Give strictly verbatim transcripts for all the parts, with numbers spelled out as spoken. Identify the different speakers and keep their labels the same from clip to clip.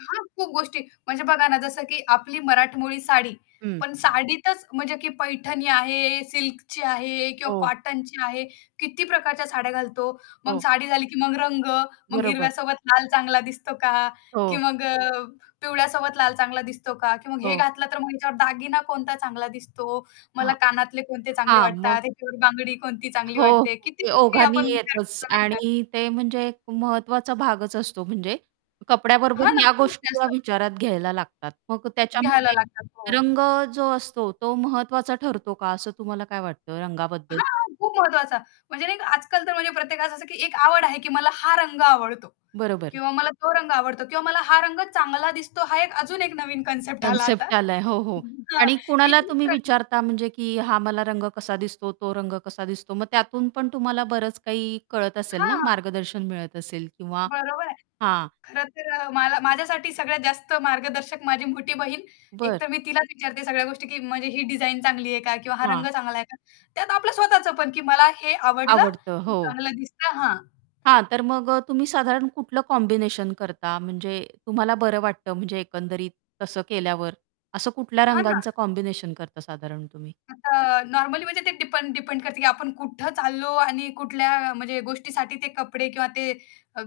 Speaker 1: हां, खूप गोष्टी. म्हणजे बघा ना जसं की आपली मराठमोळी साडी
Speaker 2: हं.
Speaker 1: पण साडीतच म्हणजे की पैठणी आहे, सिल्कची आहे किंवा
Speaker 2: हो.
Speaker 1: कॉटनची आहे, किती प्रकारच्या साड्या घालतो, मग
Speaker 2: हो.
Speaker 1: साडी झाली की मग रंग, मग
Speaker 2: बरोबर.
Speaker 1: हिरव्यासोबत लाल चांगला दिसतो का? की
Speaker 2: हो.
Speaker 1: मग अ, पिवळ्यासोबत लाल चांगला दिसतो का? की मग हे
Speaker 2: हो.
Speaker 1: घातलं तर मग ह्याच्यावर दागिना कोणता चांगला दिसतो, मला
Speaker 2: हां,
Speaker 1: कानातले कोणते चांगले
Speaker 2: हां,
Speaker 1: वाटतात,
Speaker 2: मग?
Speaker 1: ह्याच्यावर बांगडी कोणती चांगली
Speaker 2: हो,
Speaker 1: वाटते, किती
Speaker 2: ते
Speaker 1: गोष्टी
Speaker 2: ओघाने
Speaker 1: आपण विचार
Speaker 2: येतच
Speaker 1: करतो नाही का यात.
Speaker 2: आणि ते म्हणजे एक महत्त्वाचा भागच असतो म्हणजे कपड्याबरोबर
Speaker 1: हां ना,
Speaker 2: ह्या
Speaker 1: खूप
Speaker 2: गोष्टी या
Speaker 1: जास्त.
Speaker 2: विचारात घ्यायला लागतात. मग
Speaker 1: घ्यायला
Speaker 2: त्याच्यामध्ये
Speaker 1: लागतात, हो.
Speaker 2: रंग जो असतो तो महत्त्वाचा ठरतो का? असं तुम्हाला काय वाटतं रंगाबद्दल?
Speaker 1: हां, खूप महत्त्वाचा. म्हणजे नाही आजकाल तर म्हणजे प्रत्येकास असं, की एक आवड आहे की मला हा रंग आवडतो
Speaker 2: बरोबर.
Speaker 1: किंवा मला तो रंग आवडतो किंवा मला हा रंग चांगला दिसतो हा एक अजून एक नवीन कन्सेप्ट आला आता
Speaker 2: कन्सेप्ट आलाय हो, हो
Speaker 1: उम्म, हां,
Speaker 2: आणि
Speaker 1: की
Speaker 2: कुणाला
Speaker 1: ही
Speaker 2: तुम्ही
Speaker 1: प्र
Speaker 2: विचारता म्हणजे, की हा मला रंग कसा दिसतो, तो रंग कसा दिसतो? मग त्यातून पण तुम्हाला बरंच काही कळत असेल ना,
Speaker 1: हां.
Speaker 2: मार्गदर्शन मिळत असेल किंवा
Speaker 1: बरोबर आहे.
Speaker 2: हां.
Speaker 1: खरं तर अ, मला माझ्यासाठी सगळ्यात जास्त मार्गदर्शक माझी मोठी बहीण.
Speaker 2: बरं.
Speaker 1: एकतर मी तिलाच विचारते सगळ्या गोष्टी, की म्हणजे ही डिझाइन चांगली आहे का? किंवा हा रंग
Speaker 2: हां.
Speaker 1: चांगला आहे का? त्यात आपलं स्वतःचं पण, की मला हे आवडलं,
Speaker 2: आवडतं, हो.
Speaker 1: चांगलं दिसतं. हां.
Speaker 2: हां, तर मग अ, तुम्ही साधारण कुठलं कॉम्बिनेशन करता म्हणजे तुम्हाला बरं वाटतं म्हणजे एकंदरीत तसं केल्यावर, असं कुठल्या
Speaker 1: हां ना.
Speaker 2: रंगांचं कॉम्बिनेशन करता साधारण तुम्ही?
Speaker 1: आता नॉर्मली म्हणजे ते डिपेंड डिपेंड करतं, की आपण कुठं चाललो आणि कुठल्या म्हणजे गोष्टीसाठी ते कपडे किंवा ते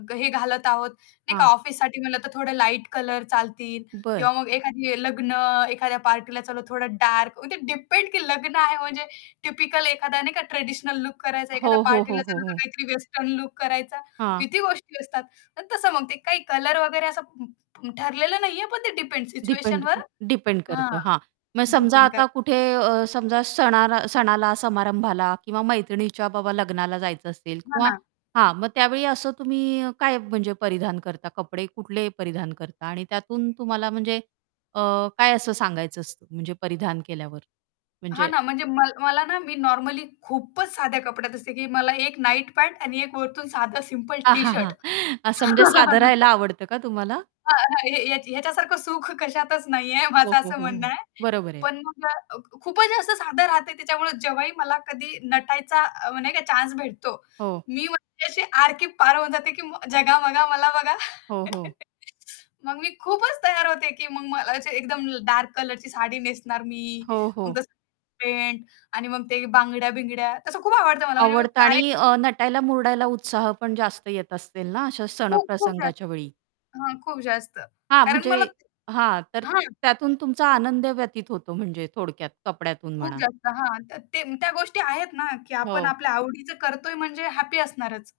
Speaker 1: ग हे घालत आहोत. नाही का
Speaker 2: हां.
Speaker 1: ऑफिससाठी म्हणलं तर थोडं लाईट कलर चालतील
Speaker 2: बरं.
Speaker 1: किंवा मग एखाद्या लग्न, एखाद्या पार्टीला चालो, थोडं डार्क म्हणजे ते डिपेंड, की लग्न आहे म्हणजे टिपिकल एखादा नाही का ट्रेडिशनल लूक करायचा, एखाद्या
Speaker 2: हो, हो,
Speaker 1: पार्टीला
Speaker 2: हो, हो,
Speaker 1: चालो तर
Speaker 2: हो.
Speaker 1: काहीतरी वेस्टर्न लूक करायचा,
Speaker 2: हां.
Speaker 1: किती गोष्टी असतात. पण तसं मग ते काही कलर वगैरे असं उम्म, ठरलेलं नाहीये पण ते डिपेंड्स
Speaker 2: डिपेंड
Speaker 1: सिच्युएशनवर
Speaker 2: डिपेंड
Speaker 1: हां,
Speaker 2: करतं हां. मग समजा
Speaker 1: डिपेंड करतं.
Speaker 2: आता कुठे अ, समजा सणा सणाला, समारंभाला किंवा मैत्रिणीच्या बाबा लग्नाला जायचं असेल किंवा
Speaker 1: म्हणा
Speaker 2: हां, मग त्यावेळी असं तुम्ही काय म्हणजे परिधान करता? कपडे कुठले परिधान करता आणि त्यातून तुम्हाला म्हणजे अ, काय असं सांगायचं असतं म्हणजे परिधान केल्यावर?
Speaker 1: हां,
Speaker 2: म्हणजे
Speaker 1: ना, म्हणजे मल मला ना मी नॉर्मली खूपच साध्या कपड्यात असते, की मला एक नाईट पँट आणि एक वरतून साधा सिंपल टी-शर्ट.
Speaker 2: असं म्हणजे साध राहायला आवडतं का तुम्हाला?
Speaker 1: हां, हां, हे ह्याच्या ह्याच्यासारखं सुख कशातच नाहीये
Speaker 2: हो,
Speaker 1: माझं
Speaker 2: हो,
Speaker 1: असं
Speaker 2: हो,
Speaker 1: म्हणणं
Speaker 2: हो,
Speaker 1: आहे.
Speaker 2: बरोबर आहे.
Speaker 1: पण मग अ, खूपच जास्त साधं राहतंय त्याच्यामुळे जेव्हाही मला कधी नटायचा अ, म्हणजे काय चान्स भेटतो.
Speaker 2: हो.
Speaker 1: मी म्हणजे अशी आर की पार होऊन जाते, की मग जगा बघा, मला बघा.
Speaker 2: हो, हो.
Speaker 1: मग मी खूपच तयार होते, की मग मला जे एकदम डार्क कलरची साडी नेसणार मी,
Speaker 2: हो,
Speaker 1: मग
Speaker 2: हो.
Speaker 1: तसं पेंट आणि मग ते बांगड्या-बिंगड्या तसं खूप आवडतं मला म्हणजे
Speaker 2: आवडतं आणि अ,
Speaker 1: कार्यक्रम. [unintelligible]
Speaker 2: नटायला मुरडायला उत्साह पण जास्त येत असतील ना अशा सण
Speaker 1: खूप, खूप जास्त
Speaker 2: प्रसंगाच्यावेळी.
Speaker 1: हां, खूप जास्त
Speaker 2: हां,
Speaker 1: कारण
Speaker 2: म्हणजे
Speaker 1: मला
Speaker 2: हां, तर
Speaker 1: हां.
Speaker 2: त्यातून तुमचा आनंद व्यतीत होतो म्हणजे थोडक्यात कपड्यातून
Speaker 1: खूप
Speaker 2: म्हणा.
Speaker 1: जास्त. हां, तर ते त्या गोष्टी आहेत ना की आपण
Speaker 2: हो.
Speaker 1: आपल्या आवडीचं करतोय म्हणजे हॅपी असणारच.